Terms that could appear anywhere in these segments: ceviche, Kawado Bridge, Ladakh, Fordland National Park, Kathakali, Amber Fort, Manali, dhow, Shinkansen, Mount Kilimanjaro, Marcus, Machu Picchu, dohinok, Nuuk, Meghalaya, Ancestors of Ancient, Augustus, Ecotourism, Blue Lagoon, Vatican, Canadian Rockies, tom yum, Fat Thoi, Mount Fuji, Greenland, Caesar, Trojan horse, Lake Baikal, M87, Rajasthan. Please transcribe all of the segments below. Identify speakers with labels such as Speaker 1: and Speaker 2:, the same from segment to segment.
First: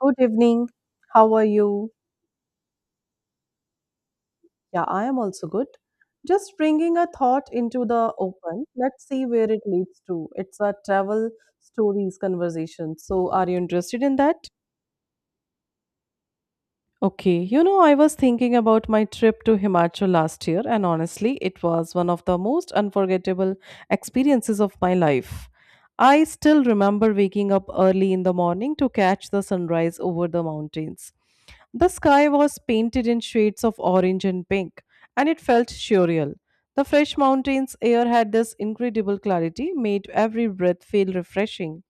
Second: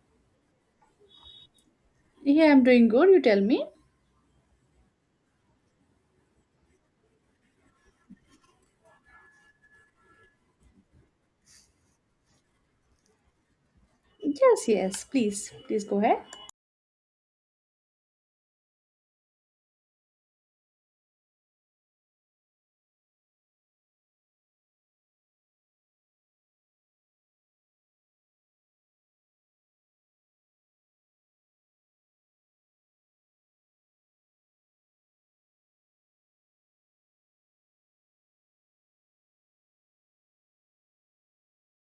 Speaker 1: Good evening. How are you?
Speaker 2: Yeah, I'm doing good. You tell me.
Speaker 1: Yeah, I am also good. Just bringing a thought into the open. Let's see where it leads to. It's a travel stories conversation. So, are you interested in that?
Speaker 2: Yes, yes. Please go ahead.
Speaker 1: Okay, you know, I was thinking about my trip to Himachal last year, and honestly, it was one of the most unforgettable experiences of my life. I still remember waking up early in the morning to catch the sunrise over the mountains. The sky was painted in shades of orange and pink, and it felt surreal. The fresh mountains air had this incredible clarity, made every breath feel refreshing.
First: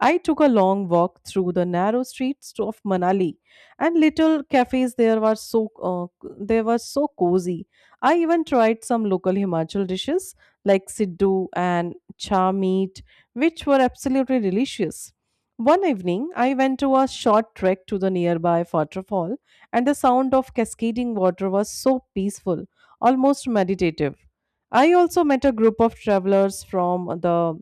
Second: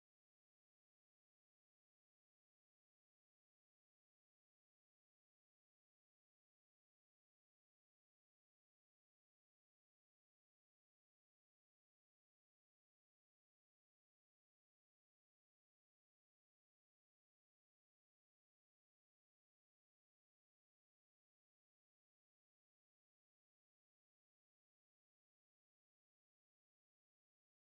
Speaker 1: I took a long walk through the narrow of Manali, and little cafes there were so uh, they were so cozy. I even tried some local Himachal dishes like siddu and cha meat, which were absolutely delicious. One evening, I went to a short trek to the nearby waterfall, and the sound of cascading water was so peaceful, almost meditative. I also met a group of travelers from the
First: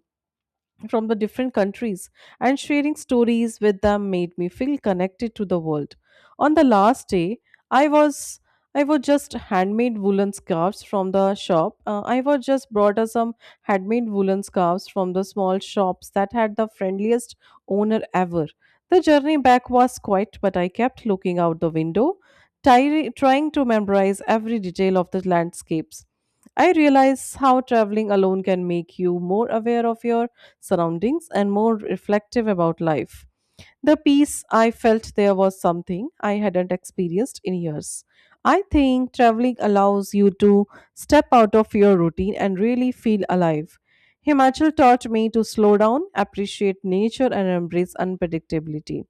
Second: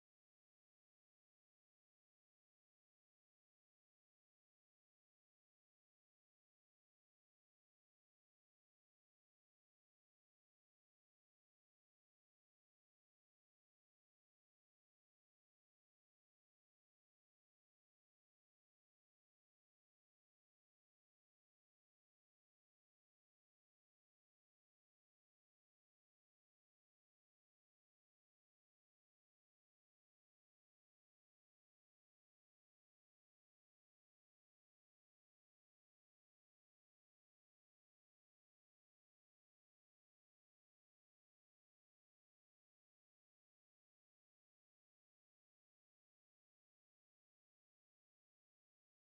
Speaker 1: from the different countries and sharing stories with them made me feel connected to the world on the last day i was I was just handmade woolen scarves from the shop. I was just brought us some handmade woolen scarves from the small shops that had the friendliest owner ever. The journey back was quiet, but I kept looking out the window, trying to memorize every detail of the landscapes. I realized how traveling alone can make you more aware of your surroundings and more reflective about life. The peace I felt there was something I hadn't experienced in years. I think traveling allows you to step out of your routine and really feel alive. Himachal taught me to slow down, appreciate nature, and embrace unpredictability.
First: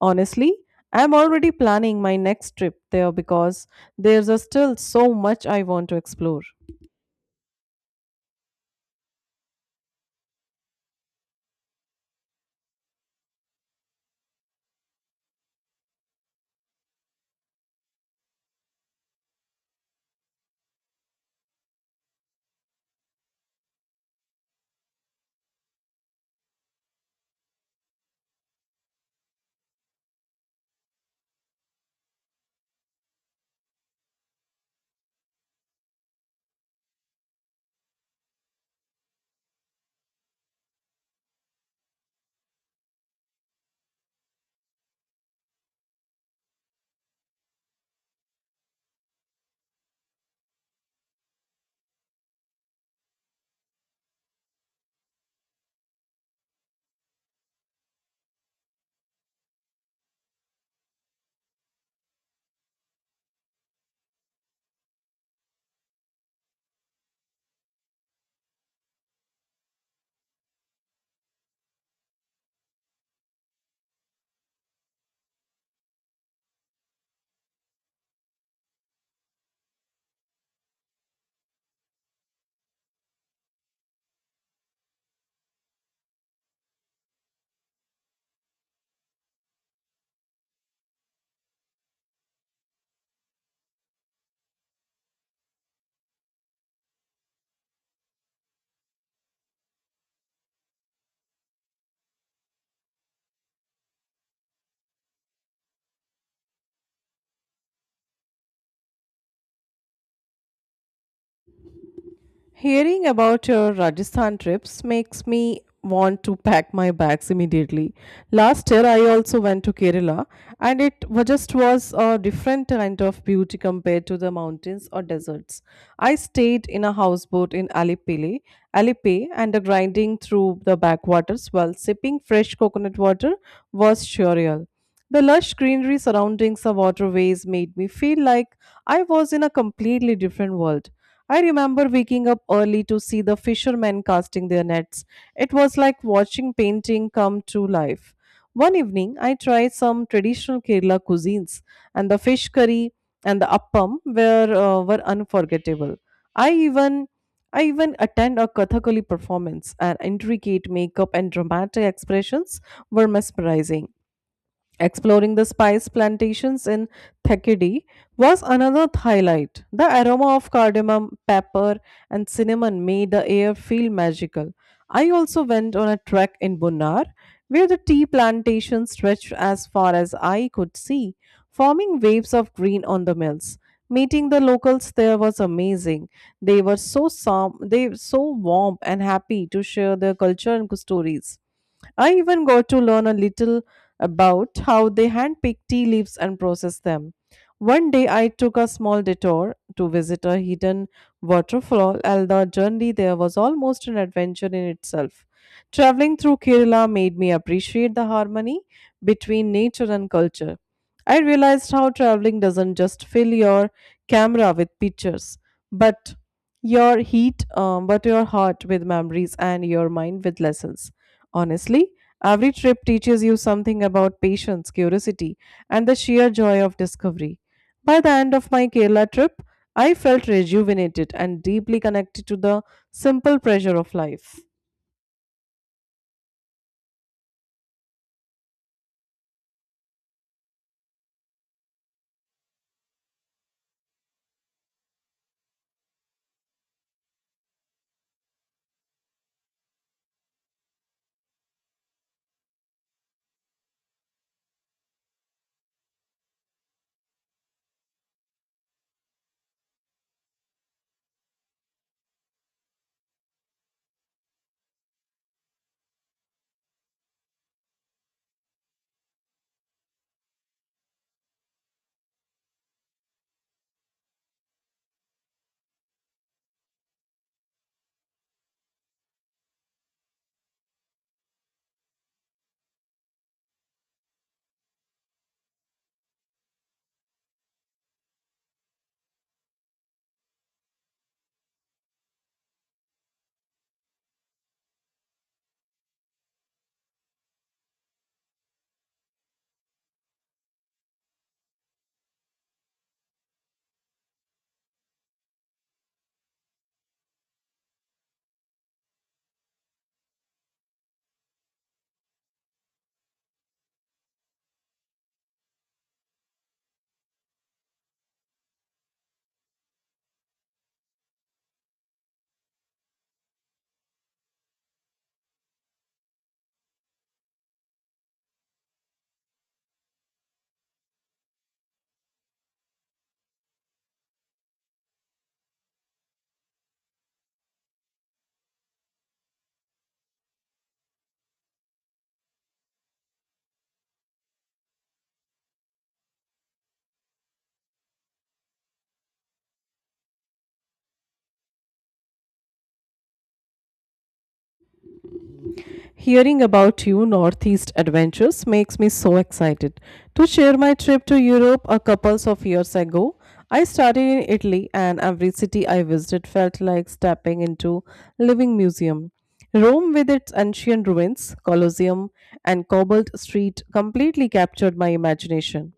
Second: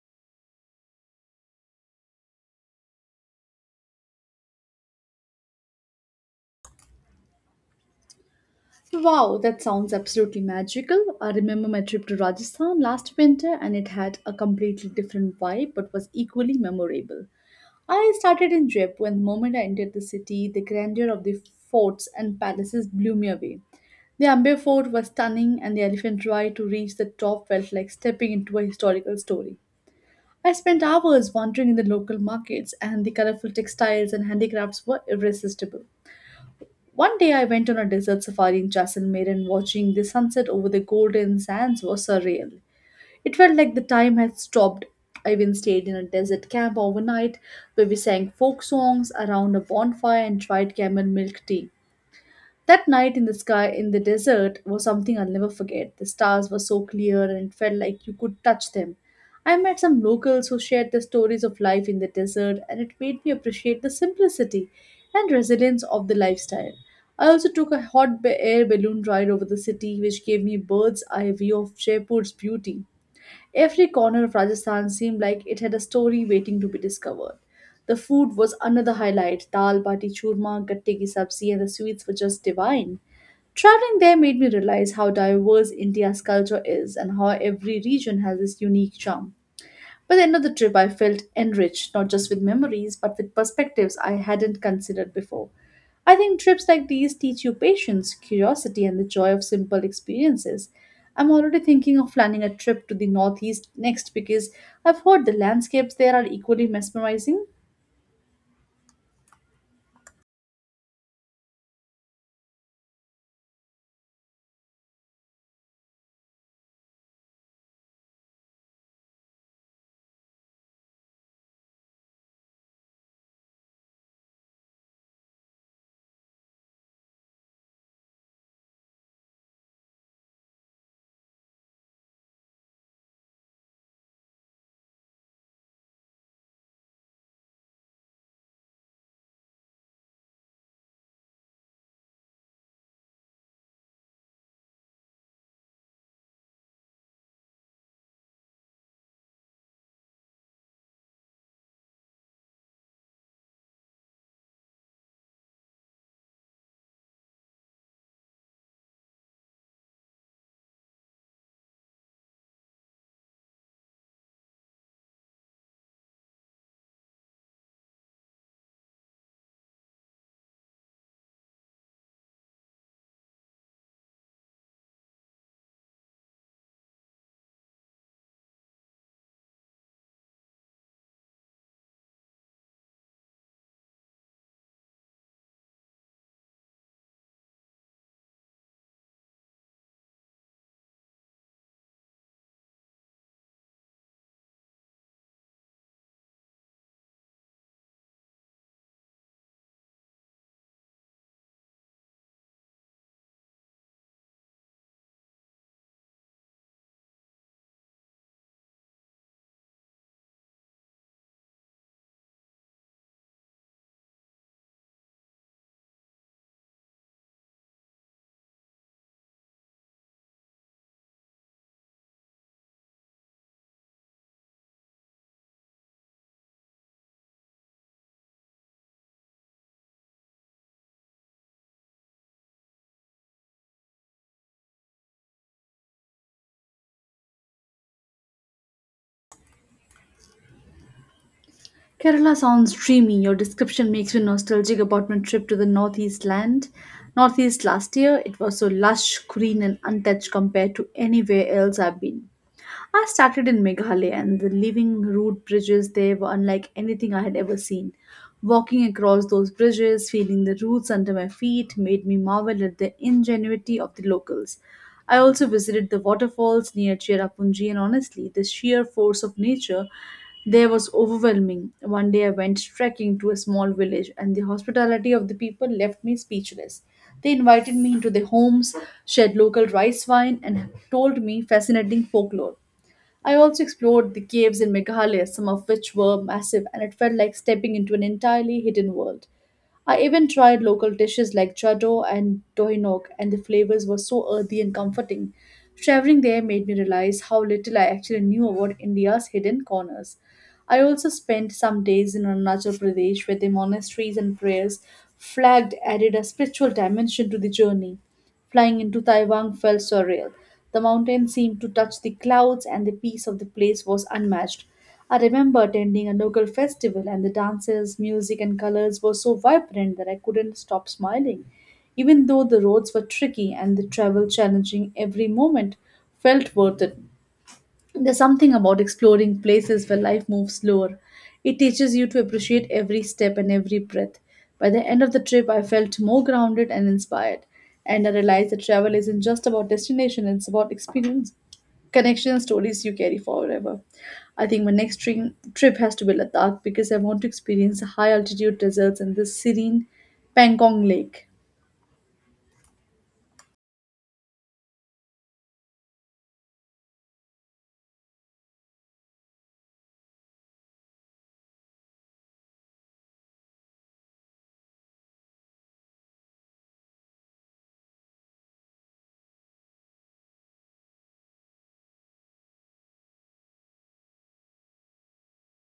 Speaker 1: Honestly, I'm already planning my next trip there because there's a still so much I want to explore.
Speaker 2: Wow, that sounds absolutely magical. I remember my trip to Rajasthan last winter, and it had a completely different vibe but was equally memorable. I started in Jaipur, and the moment I entered the city, the grandeur of the forts and palaces blew me away. The Amber Fort was stunning, and the elephant ride to reach the top felt like stepping into a historical story. I spent hours wandering in the local markets, and the colorful textiles and handicrafts were irresistible. One day, I went on a desert safari in Jaisalmer, and watching the sunset over the golden sands was surreal. It felt like the time had stopped. I even stayed in a desert camp overnight where we sang folk songs around a bonfire and tried camel milk tea. That night in the sky in the desert was something I'll never forget. The stars were so clear, and it felt like you could touch them. I met some locals who shared their stories of life in the desert, and it made me appreciate the simplicity and resilience of the lifestyle. I also took a air balloon ride over the city, which gave me bird's eye view of Jaipur's beauty. Every corner of Rajasthan seemed like it had a story waiting to be discovered. The food was another highlight: dal, bati, churma, gatte ki sabzi, and the sweets were just divine. Traveling there made me realize how diverse India's culture is and how every region has its unique charm. By the end of the trip, I felt enriched, not just with memories, but with perspectives I hadn't considered before. I think trips like these teach you patience, curiosity, and the joy of simple experiences. I'm already thinking of planning a trip to the Northeast next because I've heard the landscapes there are equally mesmerizing.
Speaker 1: Hearing about your Rajasthan trips makes me want to pack my bags immediately. Last year I also went to Kerala, and it just was a different kind of beauty compared to the mountains or deserts. I stayed in a houseboat in Alipay, and the grinding through the backwaters while sipping fresh coconut water was surreal. The lush greenery surrounding the waterways made me feel like I was in a completely different world. I remember waking up early to see the fishermen casting their nets. It was like watching painting come to life. One evening, I tried some traditional Kerala cuisines, and the fish curry and the appam were unforgettable. I even I even attend a Kathakali performance, and intricate makeup and dramatic expressions were mesmerizing. Exploring the spice plantations in Thekedi was another highlight. The aroma of cardamom, pepper, and cinnamon made the air feel magical. I also went on a trek in Bunnar, where the tea plantations stretched as far as eye could see, forming waves of green on the mills. Meeting the locals there was amazing. They they were so warm and happy to share their culture and stories. I even got to learn a little about how they handpick tea leaves and process them. One day I took a small detour to visit a hidden waterfall, and the journey there was almost an adventure in itself. Traveling through Kerala made me appreciate the harmony between nature and culture. I realized how traveling doesn't just fill your camera with pictures, but your heart with memories and your mind with lessons. Honestly, every trip teaches you something about patience, curiosity, and the sheer joy of discovery. By the end of my Kerala trip, I felt rejuvenated and deeply connected to the simple pleasure of life.
Speaker 2: Kerala sounds dreamy. Your description makes me nostalgic about my trip to the Northeast land. Northeast last year. It was so lush, green, and untouched compared to anywhere else I've been. I started in Meghalaya, and the living road bridges there were unlike anything I had ever seen. Walking across those bridges, feeling the roots under my feet, made me marvel at the ingenuity of the locals. I also visited the waterfalls near Cherrapunji, and honestly, the sheer force of nature there was overwhelming. One day I went trekking to a small village, and the hospitality of the people left me speechless. They invited me into their homes, shared local rice wine, and told me fascinating folklore. I also explored the caves in Meghalaya, some of which were massive, and it felt like stepping into an entirely hidden world. I even tried local dishes like chaddo and dohinok, and the flavors were so earthy and comforting. Traveling there made me realize how little I actually knew about India's hidden corners. I also spent some days in Arunachal Pradesh, where the monasteries and prayers flagged added a spiritual dimension to the journey. Flying into Taiwan felt surreal. The mountains seemed to touch the clouds, and the peace of the place was unmatched. I remember attending a local festival, and the dances, music, and colors were so vibrant that I couldn't stop smiling. Even though the roads were tricky and the travel challenging, every moment felt worth it. There's something about exploring places where life moves slower. It teaches you to appreciate every step and every breath. By the end of the trip, I felt more grounded and inspired. And I realized that travel isn't just about destination, it's about experience, connection, and stories you carry forever. I think my trip has to be Ladakh, because I want to experience the high altitude deserts and the serene Pangong Lake.
Speaker 1: Hearing about you Northeast adventures makes me so excited. To share my trip to Europe a couple of years ago, I started in Italy, and every city I visited felt like stepping into living museum. Rome with its ancient ruins, Colosseum, and cobbled street completely captured my imagination.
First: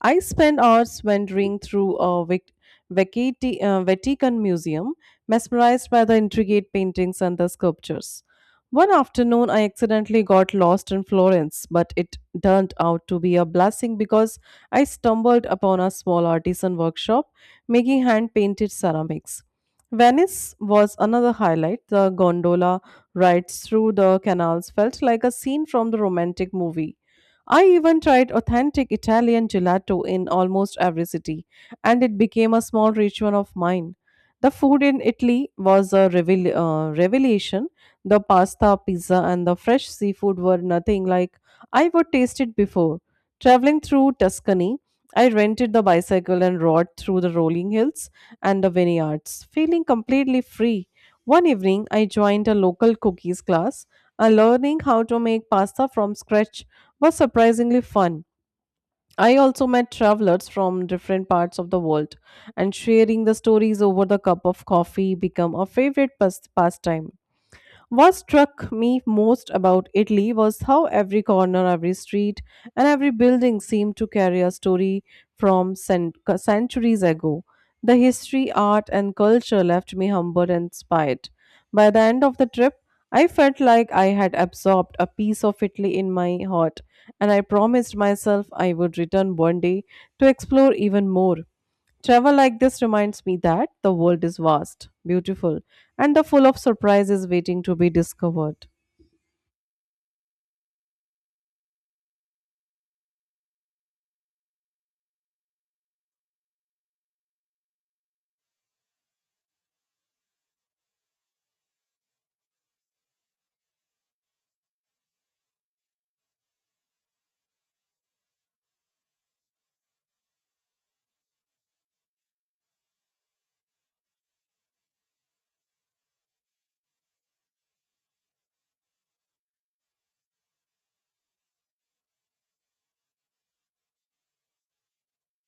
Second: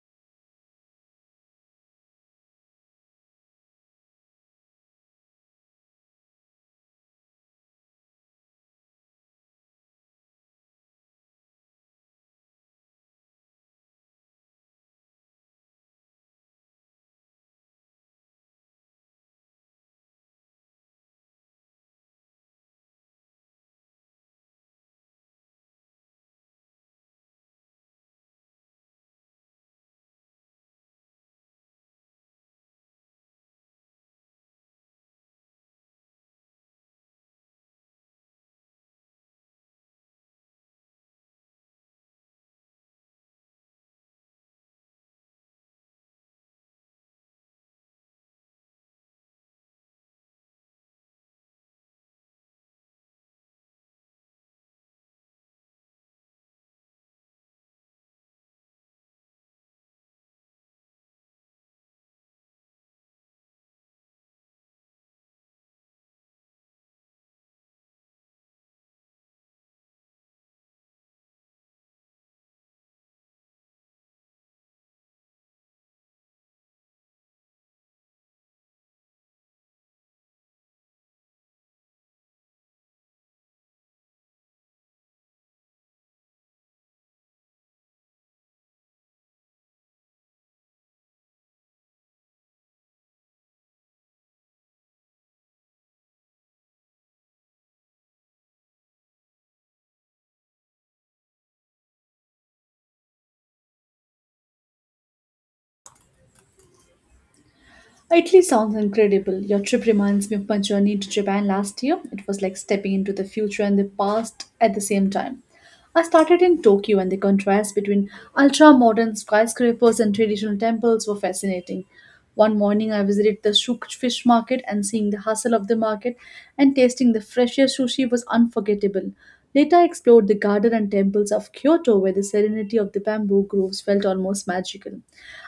Speaker 1: I spent hours wandering through a Vatican Museum, mesmerized by the intricate paintings and the sculptures. One afternoon, I accidentally got lost in Florence, but it turned out to be a blessing because I stumbled upon a small artisan workshop making hand painted ceramics. Venice was another highlight. The gondola rides through the canals felt like a scene from the romantic movie. I even tried authentic Italian gelato in almost every city, and it became a small ritual of mine. The food in Italy was a revelation. The pasta, pizza, and the fresh seafood were nothing like I would tasted before. Traveling through Tuscany, I rented the bicycle and rode through the rolling hills and the vineyards, feeling completely free. One evening, I joined a local cookies class, and learning how to make pasta from scratch was surprisingly fun. I also met travelers from different parts of the world, and sharing the stories over the cup of coffee became a favorite pastime. What struck me most about Italy was how every corner, every street, and every building seemed to carry a story from centuries ago. The history, art, and culture left me humbled and inspired. By the end of the trip, I felt like I had absorbed a piece of Italy in my heart, and I promised myself I would return one day to explore even more. Travel like this reminds me that the world is vast, beautiful, and the full of surprises waiting to be discovered.
Speaker 2: Italy sounds incredible. Your trip reminds me of my journey to Japan last year. It was like stepping into the future and the past at the same time. I started in Tokyo, and the contrast between ultra modern skyscrapers and traditional temples were fascinating. One morning, I visited the fish market, and seeing the hustle of the market and tasting the freshest sushi was unforgettable. Later, I explored the garden and temples of Kyoto, where the serenity of the bamboo groves felt almost magical.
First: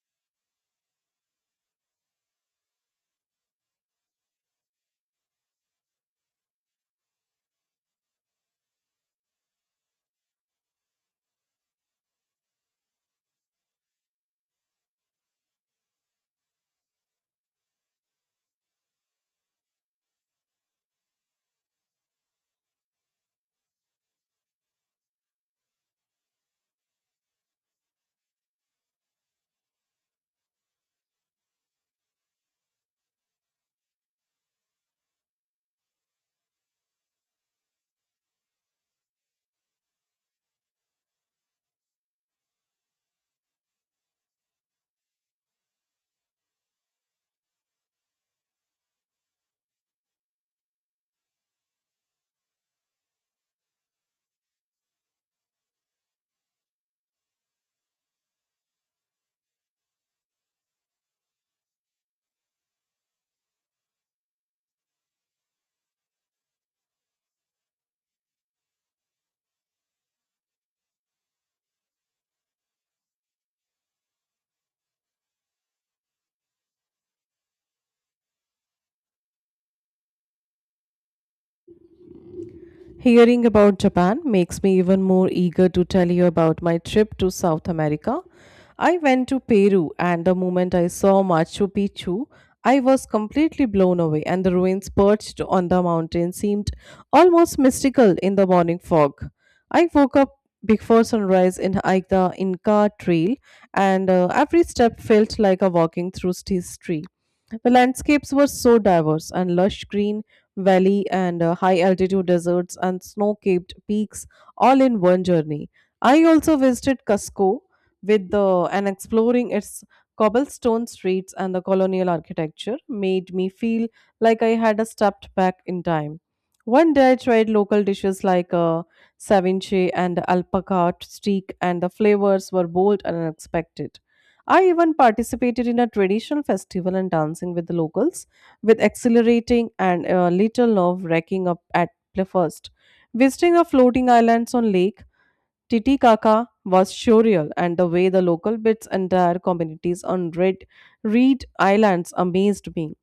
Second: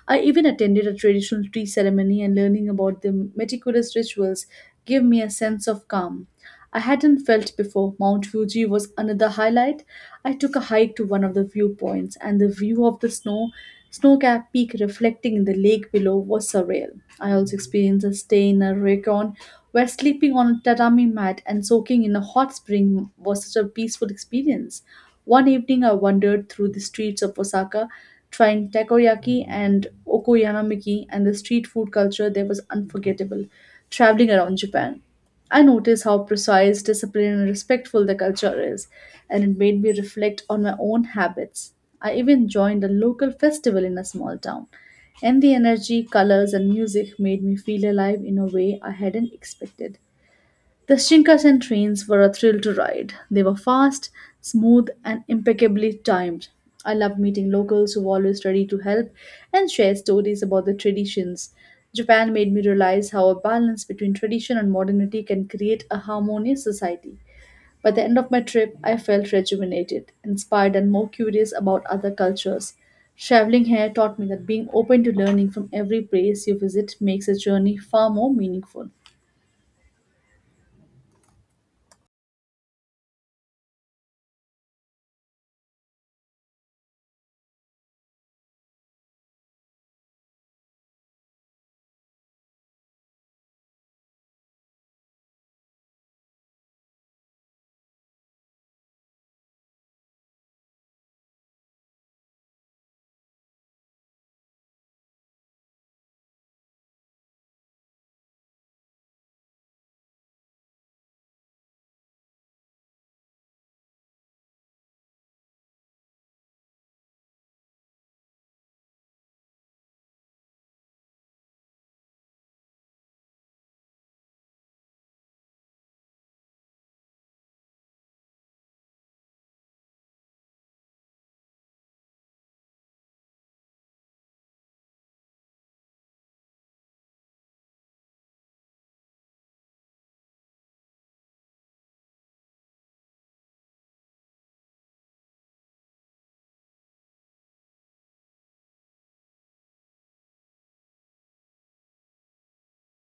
Speaker 2: I even attended a traditional tea ceremony, and learning about the meticulous rituals gave me a sense of calm I hadn't felt before. Mount Fuji was another highlight. I took a hike to one of the viewpoints, and the view of the snow capped peak reflecting in the lake below was surreal. I also experienced a stay in a ryokan, where sleeping on a tatami mat and soaking in a hot spring was such a peaceful experience. One evening, I wandered through the streets of Osaka, trying takoyaki and okoyanamiki, and the street food culture there was unforgettable. Traveling around Japan, I noticed how precise, disciplined, and respectful the culture is, and it made me reflect on my own habits. I even joined a local festival in a small town, and the energy, colors, and music made me feel alive in a way I hadn't expected. The Shinkansen trains were a thrill to ride. They were fast, smooth, and impeccably timed. I loved meeting locals who were always ready to help and share stories about their traditions. Japan made me realize how a balance between tradition and modernity can create a harmonious society. By the end of my trip, I felt rejuvenated, inspired, and more curious about other cultures. Traveling here taught me that being open to learning from every place you visit makes a journey far more meaningful.
Speaker 1: Hearing about Japan makes me even more eager to tell you about my trip to South America. I went to Peru, and the moment I saw Machu Picchu, I was completely blown away, and the ruins perched on the mountain seemed almost mystical in the morning fog. I woke up before sunrise in hiked the Inca Trail, and every step felt like a walking through history. The landscapes were so diverse and lush green valley and high altitude deserts and snow capped peaks all in one journey. I also visited Cusco with the and exploring its cobblestone streets and the colonial architecture made me feel like I had a stepped back in time. One day I tried local dishes like ceviche and alpaca steak, and the flavors were bold and unexpected. I even participated in a traditional festival and dancing with the locals with accelerating and a little nerve wrecking up at first. Visiting the floating islands on Lake Titicaca was surreal, and the way the local bits entire communities on Red Reed Islands amazed me.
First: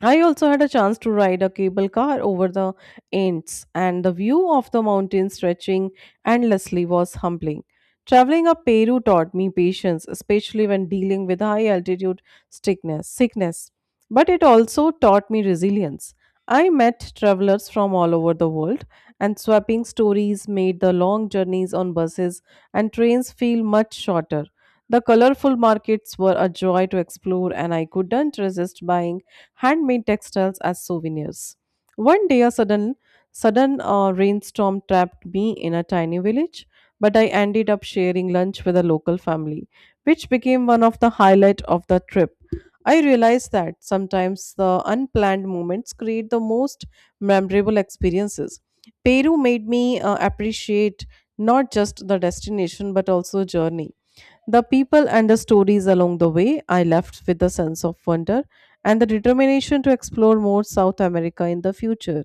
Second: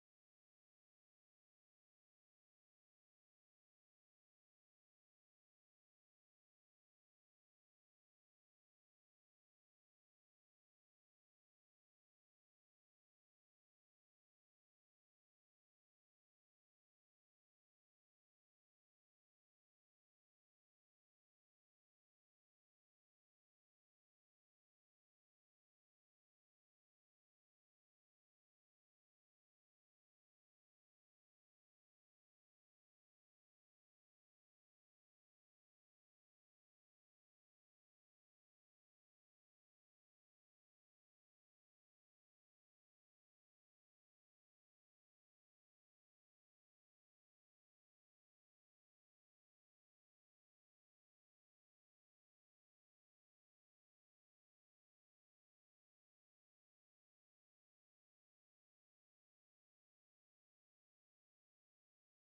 Speaker 1: I also had a chance to ride a cable car over the Ants, and the view of the mountains stretching endlessly was humbling. Traveling up Peru taught me patience, especially when dealing with high altitude sickness. But it also taught me resilience. I met travelers from all over the world, and swapping stories made the long journeys on buses and trains feel much shorter. The colorful markets were a joy to explore, and I couldn't resist buying handmade textiles as souvenirs. One day, a sudden rainstorm trapped me in a tiny village, but I ended up sharing lunch with a local family, which became one of the highlight of the trip. I realized that sometimes the unplanned moments create the most memorable experiences. Peru made me appreciate not just the destination but also journey. The people and the stories along the way, I left with a sense of wonder and the determination to explore more South America in the future.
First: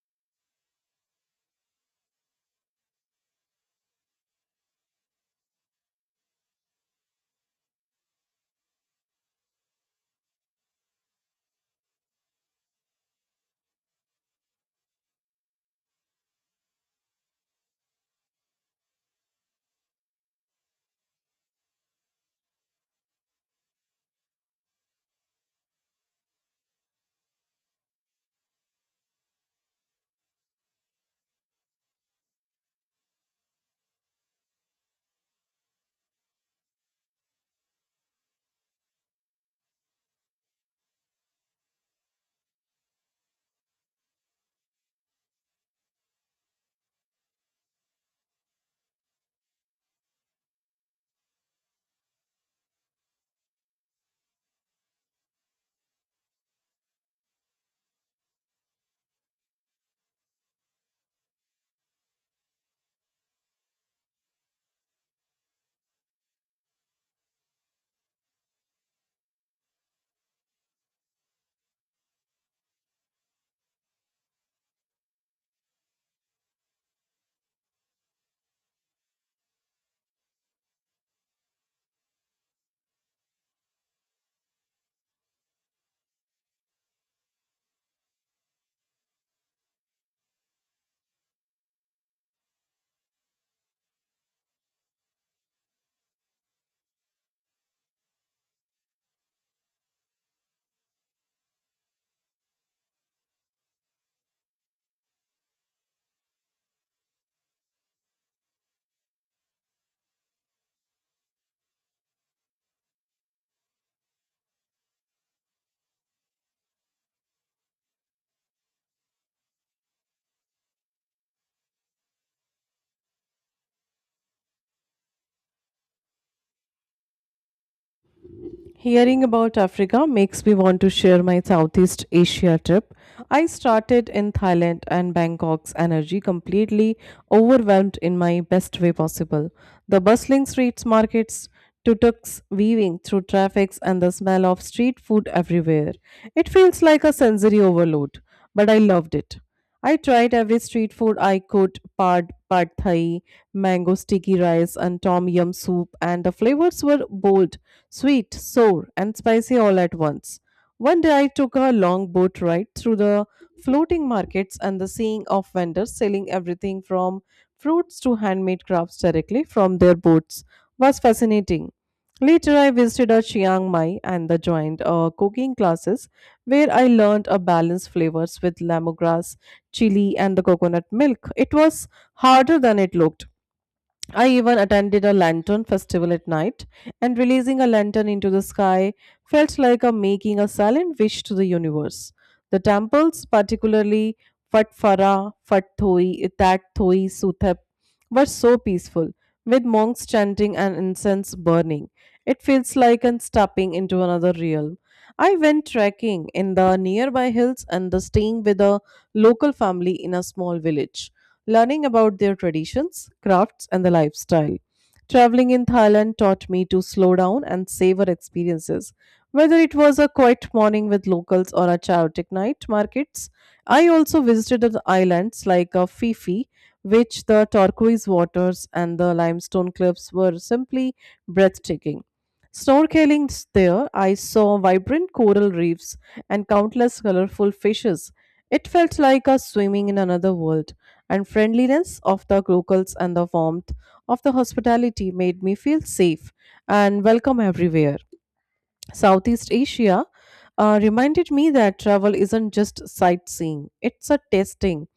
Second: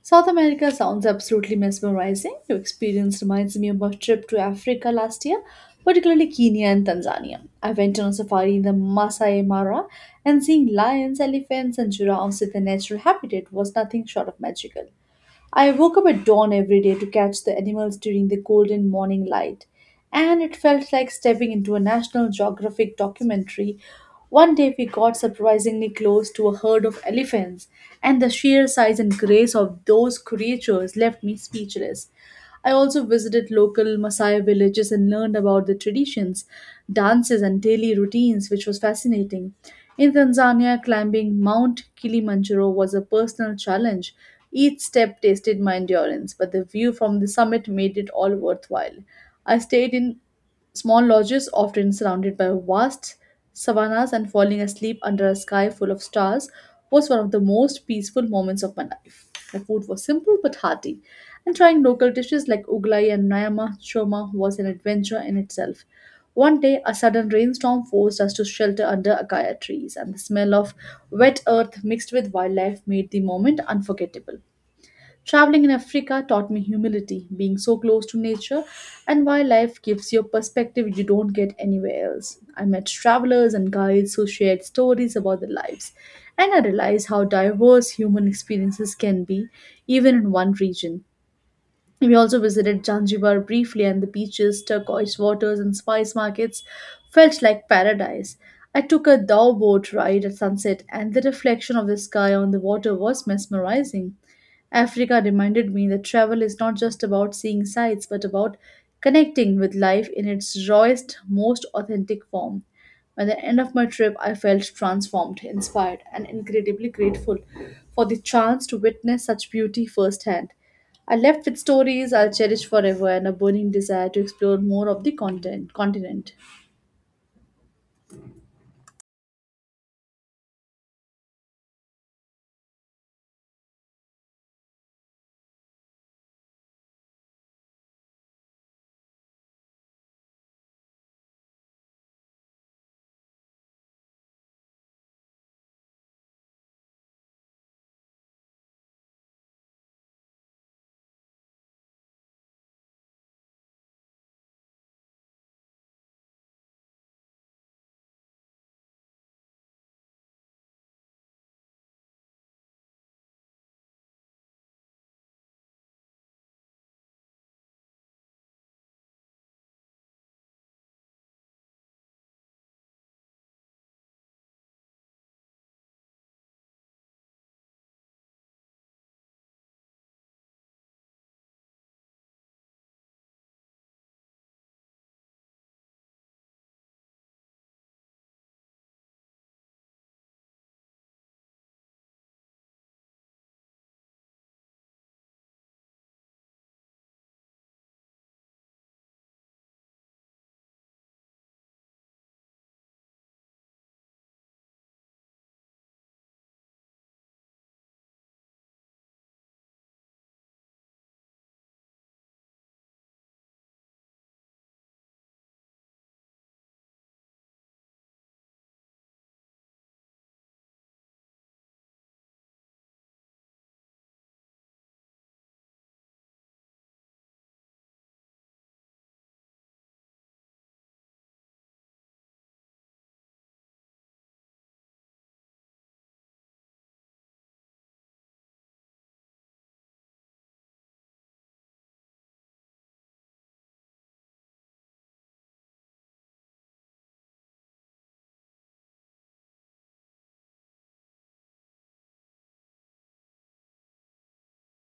Speaker 2: South America sounds absolutely mesmerizing. Your experience reminds me of my trip to Africa last year, particularly Kenya and Tanzania. I went on a safari in the Masai Mara, and seeing lions, elephants, and giraffes in their natural habitat was nothing short of magical. I woke up at dawn every day to catch the animals during the golden morning light, and it felt like stepping into a National Geographic documentary. One day we got surprisingly close to a herd of elephants, and the sheer size and grace of those creatures left me speechless. I also visited local Masai villages and learned about their traditions, dances, and daily routines, which was fascinating. In Tanzania, climbing Mount Kilimanjaro was a personal challenge. Each step tested my endurance, but the view from the summit made it all worthwhile. I stayed in small lodges, often surrounded by vast savannas, and falling asleep under a sky full of stars was one of the most peaceful moments of my life. The food was simple but hearty, and trying local dishes like uglai and nyama choma was an adventure in itself. One day, a sudden rainstorm forced us to shelter under acacia trees, and the smell of wet earth mixed with wildlife made the moment unforgettable. Traveling in Africa taught me humility. Being so close to nature and wildlife gives you a perspective you don't get anywhere else. I met travelers and guides who shared stories about their lives, and I realized how diverse human experiences can be, even in one region. We also visited Zanzibar briefly, and the beaches, turquoise waters, and spice markets felt like paradise. I took a dhow boat ride at sunset, and the reflection of the sky on the water was mesmerizing. Africa reminded me that travel is not just about seeing sights, but about connecting with life in its rawest, most authentic form. By the end of my trip, I felt transformed, inspired, and incredibly grateful for the chance to witness such beauty firsthand. I left with stories I'll cherish forever and a burning desire to explore more of the continent.
Speaker 1: Hearing about Africa makes me want to share my Southeast Asia trip. I started in Thailand, and Bangkok's energy completely overwhelmed in my best way possible. The bustling streets, markets, tuk-tuks weaving through traffics and the smell of street food everywhere. It feels like a sensory overload, but I loved it. I tried every street food I could pad, pad thai, mango sticky rice, and tom yum soup, and the flavors were bold, sweet, sour, and spicy all at once. One day I took a long boat ride through the floating markets, and the seeing of vendors selling everything from fruits to handmade crafts directly from their boats was fascinating. Later, I visited a Chiang Mai and the joined cooking classes where I learned a balanced flavors with lemongrass chili, and the coconut milk. It was harder than it looked. I even attended a lantern festival at night, and releasing a lantern into the sky felt like a making a silent wish to the universe. The temples, particularly Fat Farah, Fat Thoi, Itat Thoi, Suthep, were so peaceful, with monks chanting and incense burning. It feels like I'm stepping into another realm. I went trekking in the nearby hills and the staying with a local family in a small village learning about their traditions, crafts, and the lifestyle. Traveling in Thailand taught me to slow down and savor experiences. Whether it was a quiet morning with locals or a chaotic night markets, I also visited the islands like Fifi, which the turquoise waters and the limestone cliffs were simply breathtaking. Snorkeling there, I saw vibrant coral reefs and countless colorful fishes. It felt like a swimming in another world and friendliness of the locals and the warmth of the hospitality made me feel safe and welcome everywhere. Southeast Asia reminded me that travel isn't just sightseeing, it's a tasting.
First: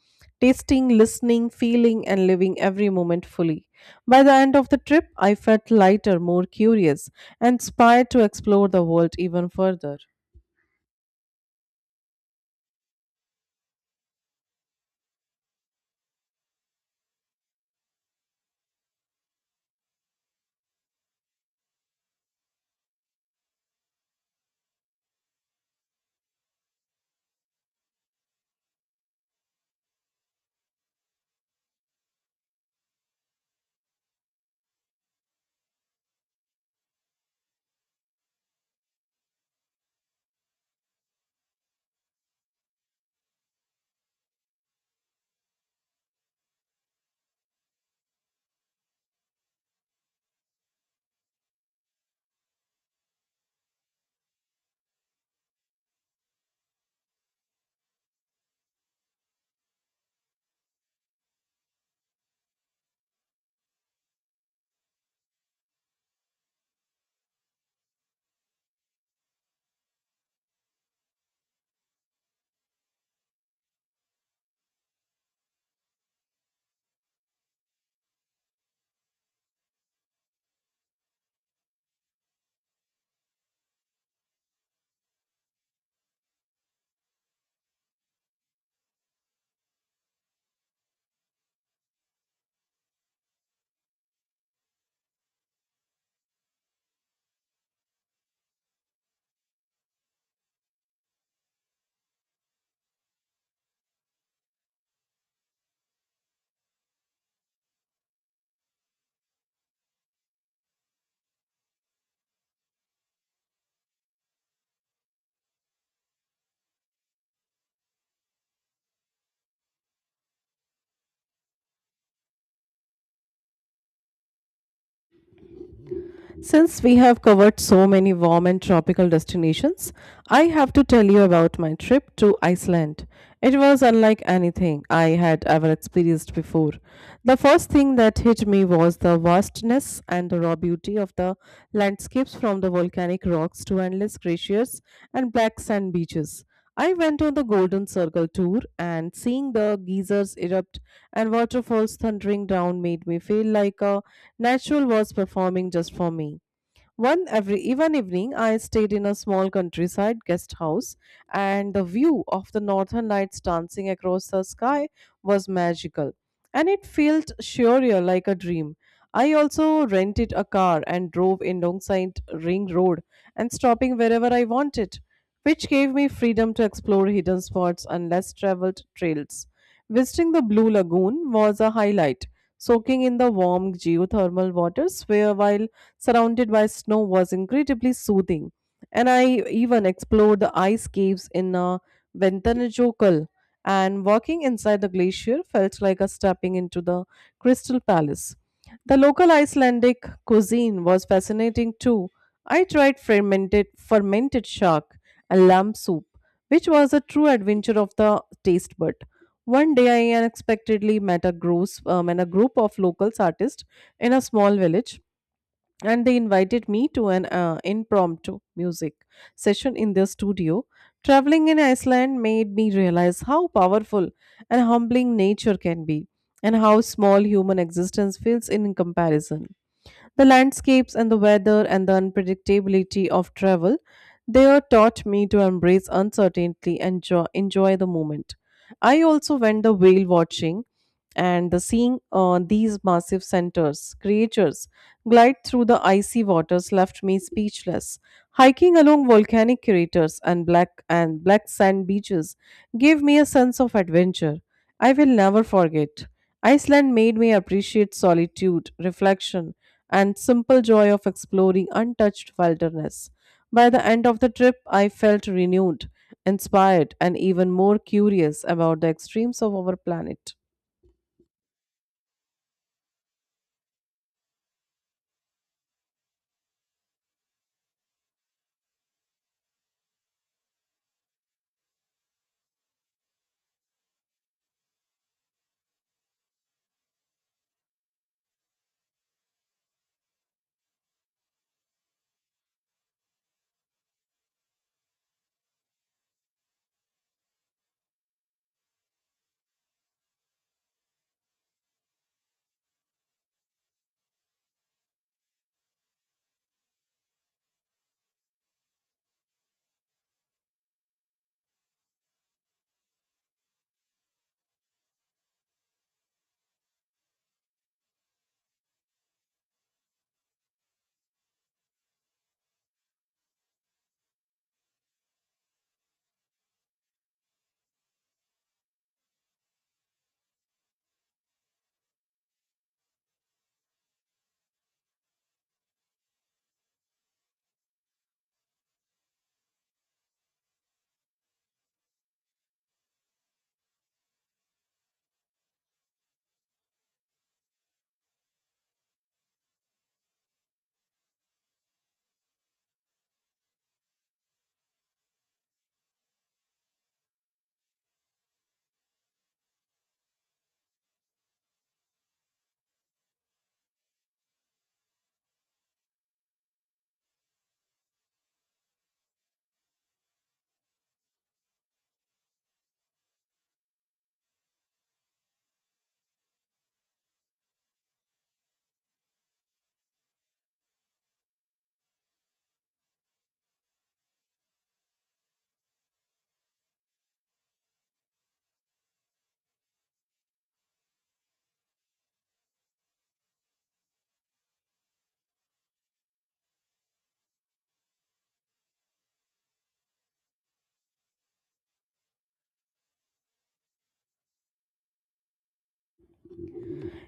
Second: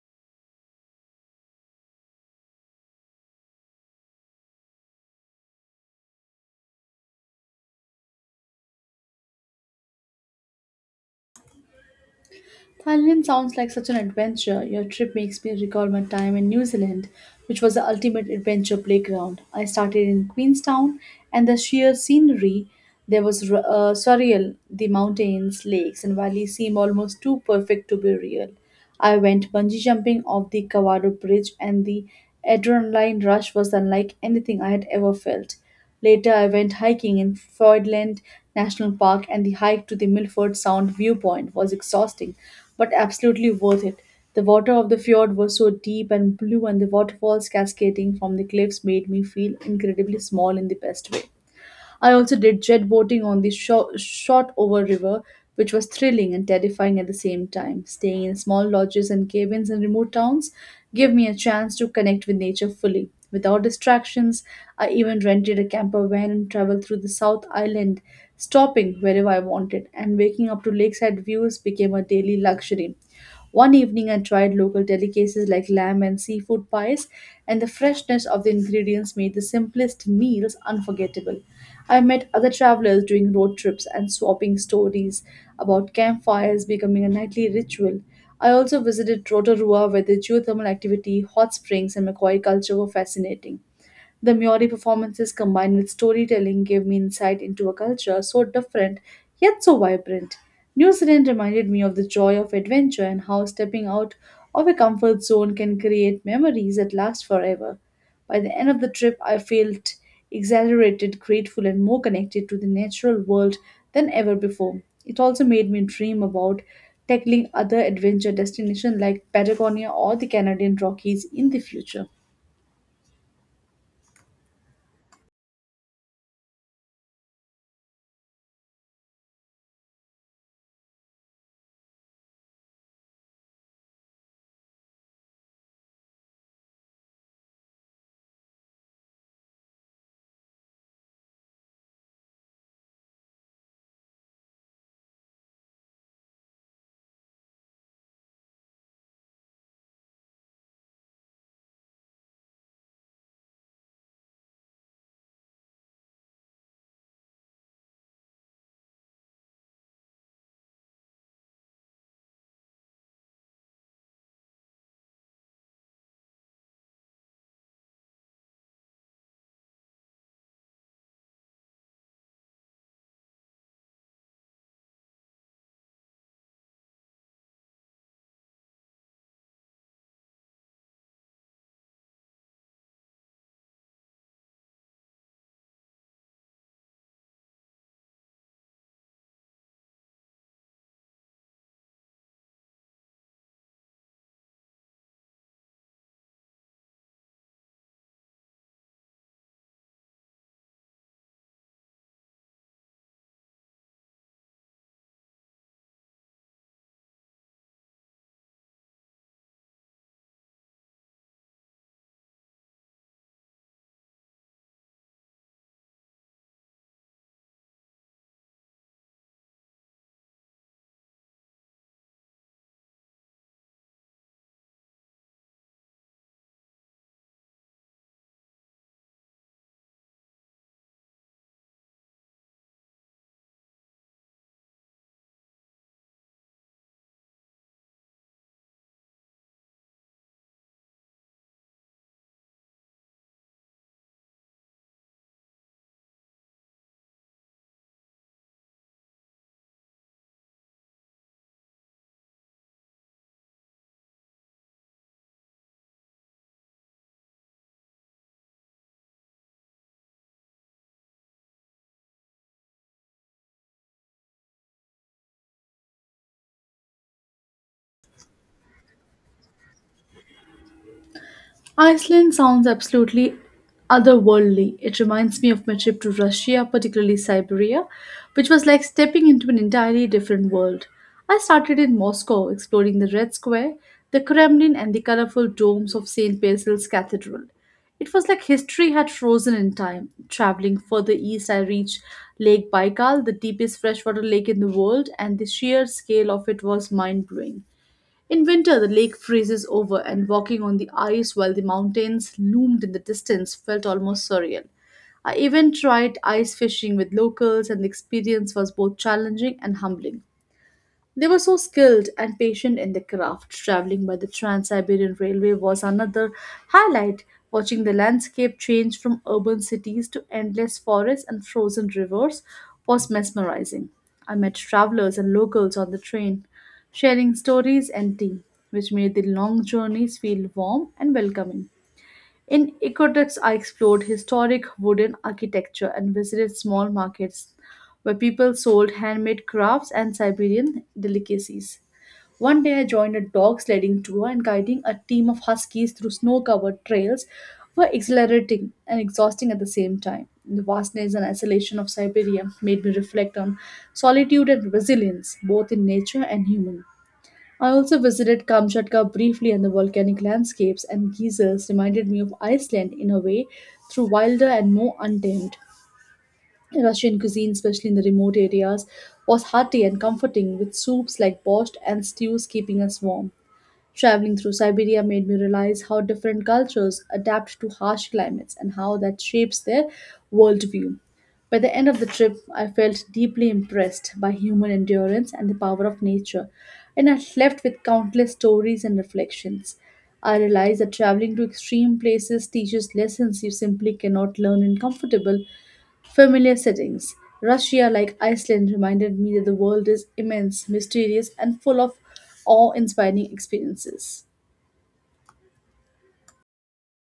Speaker 1: Tasting, listening, feeling, and living every moment fully. By the end of the trip, I felt lighter, more curious, and inspired to explore the world even further.
Speaker 2: Thailand sounds like such an adventure. Your trip makes me recall my time in New Zealand, which was the ultimate adventure playground. I started in Queenstown, and the sheer scenery there was surreal. The mountains, lakes, and valleys seem almost too perfect to be real. I went bungee jumping off the Kawado Bridge, and the adrenaline rush was unlike anything I had ever felt. Later, I went hiking in Fordland National Park, and the hike to the Milford Sound viewpoint was exhausting but absolutely worth it. The water of the fjord was so deep and blue, and the waterfalls cascading from the cliffs made me feel incredibly small in the best way. I also did jet boating on the short over river, which was thrilling and terrifying at the same time. Staying in small lodges and cabins in remote towns gave me a chance to connect with nature fully, without distractions. I even rented a camper van and traveled through the South Island, stopping wherever I wanted, and waking up to lakeside views became a daily luxury. One evening, I tried local delicacies like lamb and seafood pies, and the freshness of the ingredients made the simplest meals unforgettable. I met other travelers doing road trips and swapping stories about campfires becoming a nightly ritual. I also visited Rotorua, where the geothermal activity, hot springs, and Macaulay culture were fascinating. The Maori performances combined with storytelling gave me insight into a culture so different yet so vibrant. New Zealand reminded me of the joy of adventure and how stepping out of a comfort zone can create memories that last forever. By the end of the trip, I felt exhilarated, grateful, and more connected to the natural world than ever before. It also made me dream about tackling other adventure destinations like Patagonia or the Canadian Rockies in the future.
Speaker 1: Since we have covered so many warm and tropical destinations, I have to tell you about my trip to Iceland. It was unlike anything I had ever experienced before. The first thing that hit me was the vastness and the raw beauty of the landscapes from the volcanic rocks to endless glaciers and black sand beaches. I went on the Golden Circle tour and seeing the geysers erupt and waterfalls thundering down made me feel like a natural was performing just for me. One every even evening, I stayed in a small countryside guest house, and the view of the northern lights dancing across the sky was magical, and it felt surreal like a dream. I also rented a car and drove in Longside Ring Road and stopping wherever I wanted, which gave me freedom to explore hidden spots and less traveled trails. Visiting the Blue Lagoon was a highlight, soaking in the warm geothermal waters where while surrounded by snow was incredibly soothing. And I even explored the ice caves in Ventanajokel, and walking inside the glacier felt like a stepping into the Crystal Palace. The local Icelandic cuisine was fascinating too. I tried fermented shark and lamb soup, which was a true adventure of the taste bud. One day, I unexpectedly met a, gross, and a group of locals artists in a small village and they invited me to an impromptu music session in their studio. Traveling in Iceland made me realize how powerful and humbling nature can be and how small human existence feels in comparison. The landscapes and the weather and the unpredictability of travel there taught me to embrace uncertainty and enjoy the moment. I also went the whale watching and the seeing these massive centers, creatures glide through the icy waters left me speechless. Hiking along volcanic craters and black sand beaches gave me a sense of adventure. I will never forget. Iceland made me appreciate solitude, reflection, and simple joy of exploring untouched wilderness. By the end of the trip, I felt renewed, inspired, and even more curious about the extremes of our planet.
Speaker 2: Iceland sounds absolutely otherworldly. It reminds me of my trip to Russia, particularly Siberia, which was like stepping into an entirely different world. I started in Moscow, exploring the Red Square, the Kremlin, and the colorful domes of St. Basil's Cathedral. It was like history had frozen in time. Traveling further east, I reached Lake Baikal, the deepest freshwater lake in the world, and the sheer scale of it was mind blowing. In winter, the lake freezes over, and walking on the ice while the mountains loomed in the distance felt almost surreal. I even tried ice fishing with locals, and the experience was both challenging and humbling. They were so skilled and patient in their craft. Traveling by the Trans Siberian Railway was another highlight. Watching the landscape change from urban cities to endless forests and frozen rivers was mesmerizing. I met travelers and locals on the train, sharing stories and tea, which made the long journeys feel warm and welcoming. In Ecotourism, I explored historic wooden architecture and visited small markets where people sold handmade crafts and Siberian delicacies. One day, I joined a dog sledding tour and guiding a team of huskies through snow covered trails were exhilarating and exhausting at the same time. The vastness and isolation of Siberia made me reflect on solitude and resilience, both in nature and humans. I also visited Kamchatka briefly, and the volcanic landscapes and geysers reminded me of Iceland in a way, through wilder and more untamed. Russian cuisine, especially in the remote areas, was hearty and comforting, with soups like borscht and stews keeping us warm. Traveling through Siberia made me realize how different cultures adapt to harsh climates and how that shapes their worldview. By the end of the trip, I felt deeply impressed by human endurance and the power of nature, and I left with countless stories and reflections. I realized that traveling to extreme places teaches lessons you simply cannot learn in comfortable, familiar settings. Russia, like Iceland, reminded me that the world is immense, mysterious, and full of awe inspiring experiences.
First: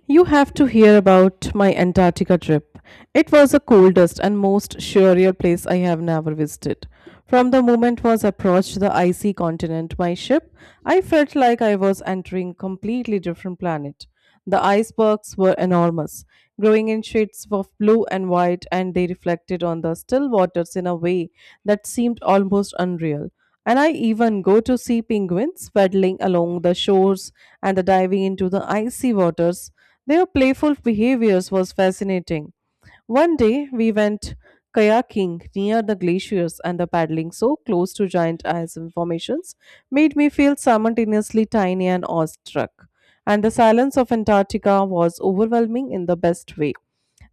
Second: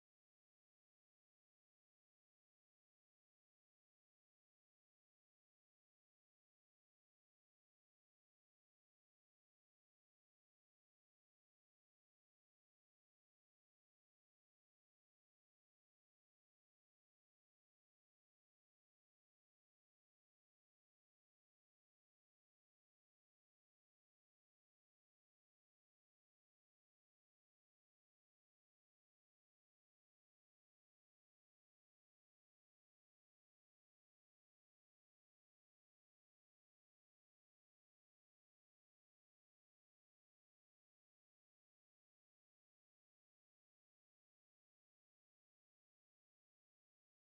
Speaker 1: You have to hear about my Antarctica trip. It was the coldest and most surreal place I have never visited. From the moment was approached the icy continent my ship, I felt like I was entering completely different planet. The icebergs were enormous, growing in shades of blue and white, and they reflected on the still waters in a way that seemed almost unreal. And I even go to see penguins paddling along the shores and diving into the icy waters their playful behaviors was fascinating. One day we went kayaking near the glaciers and the paddling so close to giant ice formations made me feel simultaneously tiny and awestruck. And the silence of Antarctica was overwhelming in the best way.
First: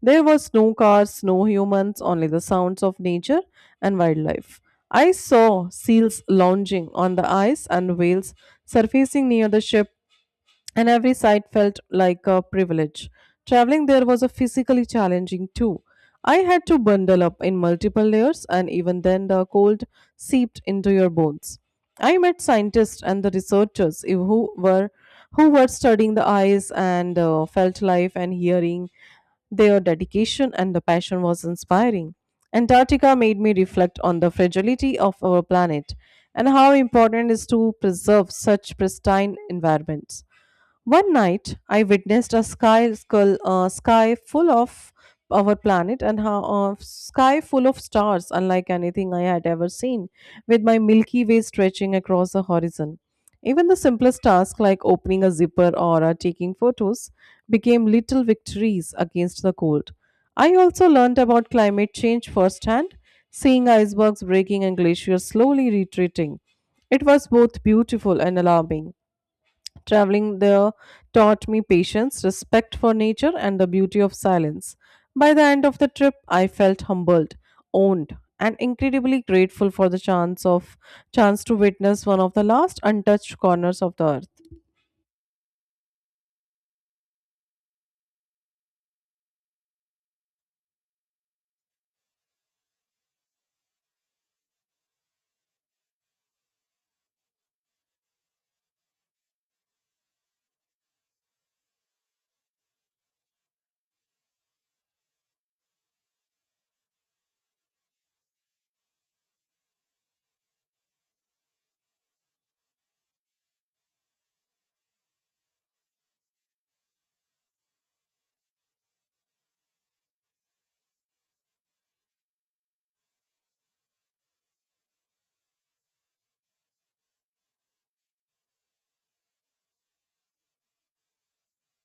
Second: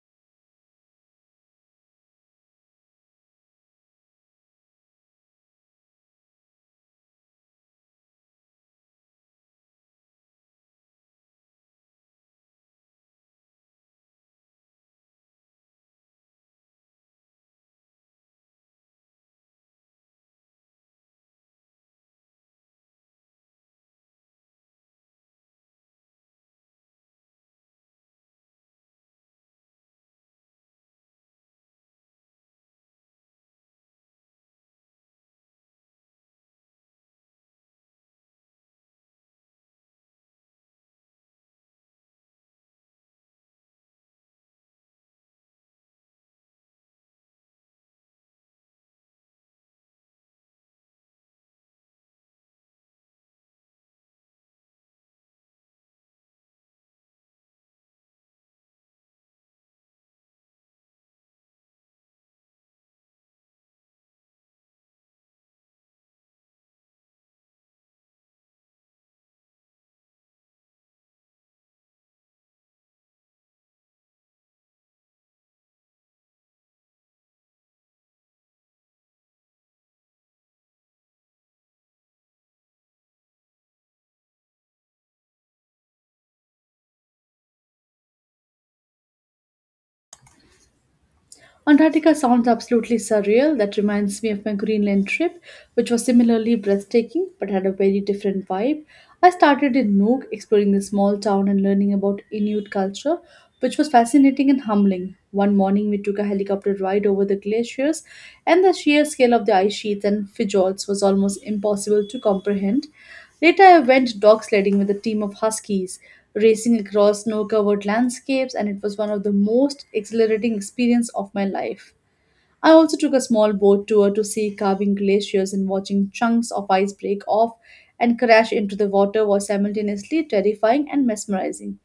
Speaker 1: There was no cars, no humans, only the sounds of nature and wildlife. I saw seals lounging on the ice and whales surfacing near the ship, and every sight felt like a privilege. Traveling there was a physically challenging too. I had to bundle up in multiple layers, and even then, the cold seeped into your bones. I met scientists and the researchers who were studying the eyes and felt life and hearing. Their dedication and the passion was inspiring. Antarctica made me reflect on the fragility of our planet and how important it is to preserve such pristine environments. One night, I witnessed a sky full of our planet and how sky full of stars, unlike anything I had ever seen, with my Milky Way stretching across the horizon. Even the simplest tasks like opening a zipper or taking photos became little victories against the cold. I also learned about climate change firsthand, seeing icebergs breaking and glaciers slowly retreating. It was both beautiful and alarming. Traveling there taught me patience, respect for nature, and the beauty of silence. By the end of the trip, I felt humbled, owned, and incredibly grateful for the chance to witness one of the last untouched corners of the earth.
Speaker 2: Antarctica sounds absolutely surreal. That reminds me of my Greenland trip, which was similarly breathtaking but had a very different vibe. I started in Nuuk, exploring the small town and learning about Inuit culture, which was fascinating and humbling. One morning, we took a helicopter ride over the glaciers, and the sheer scale of the ice sheets and fjords was almost impossible to comprehend. Later, I went dog sledding with a team of huskies, racing across snow covered landscapes, and it was one of the most exhilarating experiences of my life. I also took a small boat tour to see carving glaciers and watching chunks of ice break off and crash into the water was simultaneously terrifying and mesmerizing.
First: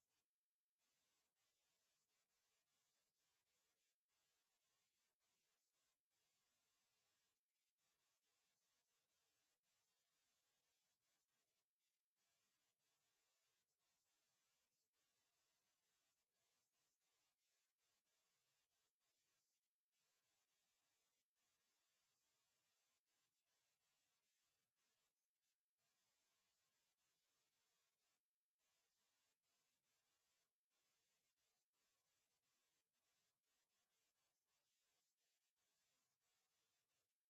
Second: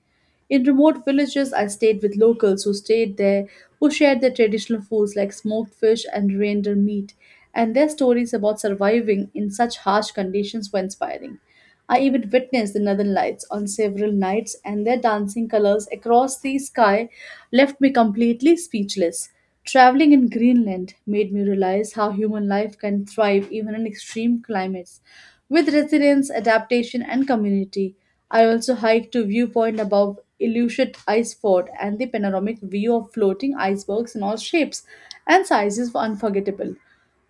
Speaker 2: In remote villages, I stayed with locals who stayed there, who shared their traditional foods like smoked fish and reindeer meat, and their stories about surviving in such harsh conditions were inspiring. I even witnessed the northern lights on several nights, and their dancing colors across the sky left me completely speechless. Traveling in Greenland made me realize how human life can thrive even in extreme climates. With resilience, adaptation, and community, I also hiked to viewpoint above Ilushet Ice Fort, and the panoramic view of floating icebergs in all shapes and sizes were unforgettable.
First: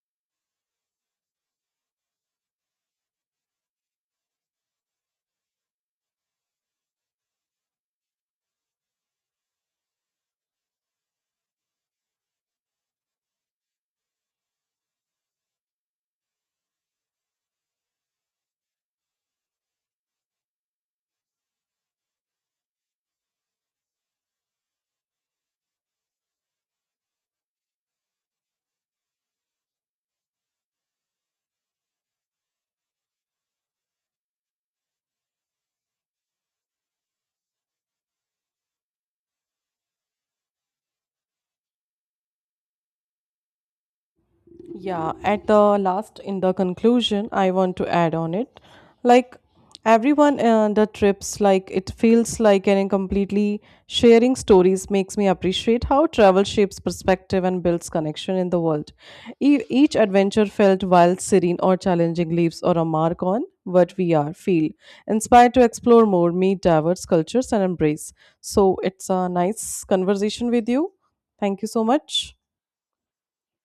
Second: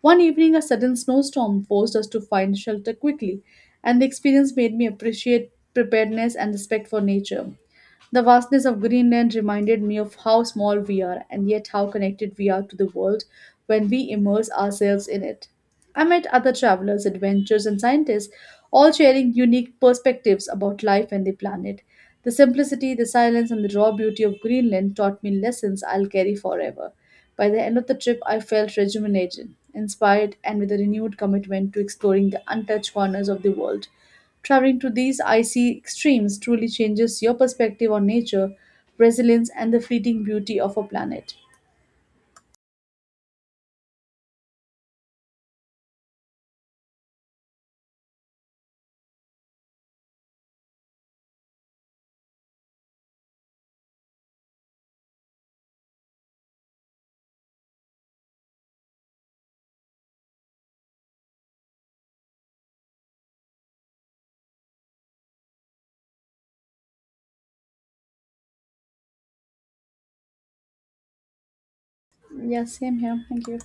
Speaker 2: One evening, a sudden snowstorm forced us to find shelter quickly, and the experience made me appreciate preparedness and respect for nature. The vastness of Greenland reminded me of how small we are and yet how connected we are to the world when we immerse ourselves in it. I met other travelers, adventurers, and scientists, all sharing unique perspectives about life and the planet. The simplicity, the silence, and the raw beauty of Greenland taught me lessons I'll carry forever. By the end of the trip, I felt rejuvenated, inspired, and with a renewed commitment to exploring the untouched corners of the world. Traveling to these icy extremes truly changes your perspective on nature, resilience, and the fleeting beauty of a planet.
Speaker 1: Yeah, at the last, in the conclusion, I want to add on it. Like everyone, the trips, like it feels like an completely sharing stories makes me appreciate how travel shapes perspective and builds connection in the world. Each adventure felt wild, serene, or challenging leaves or a mark on what we are, feel, inspired to explore more, meet diverse cultures, and embrace. So it's a nice conversation with you. Thank you so much.
Speaker 2: Yeah, same here. Thank you.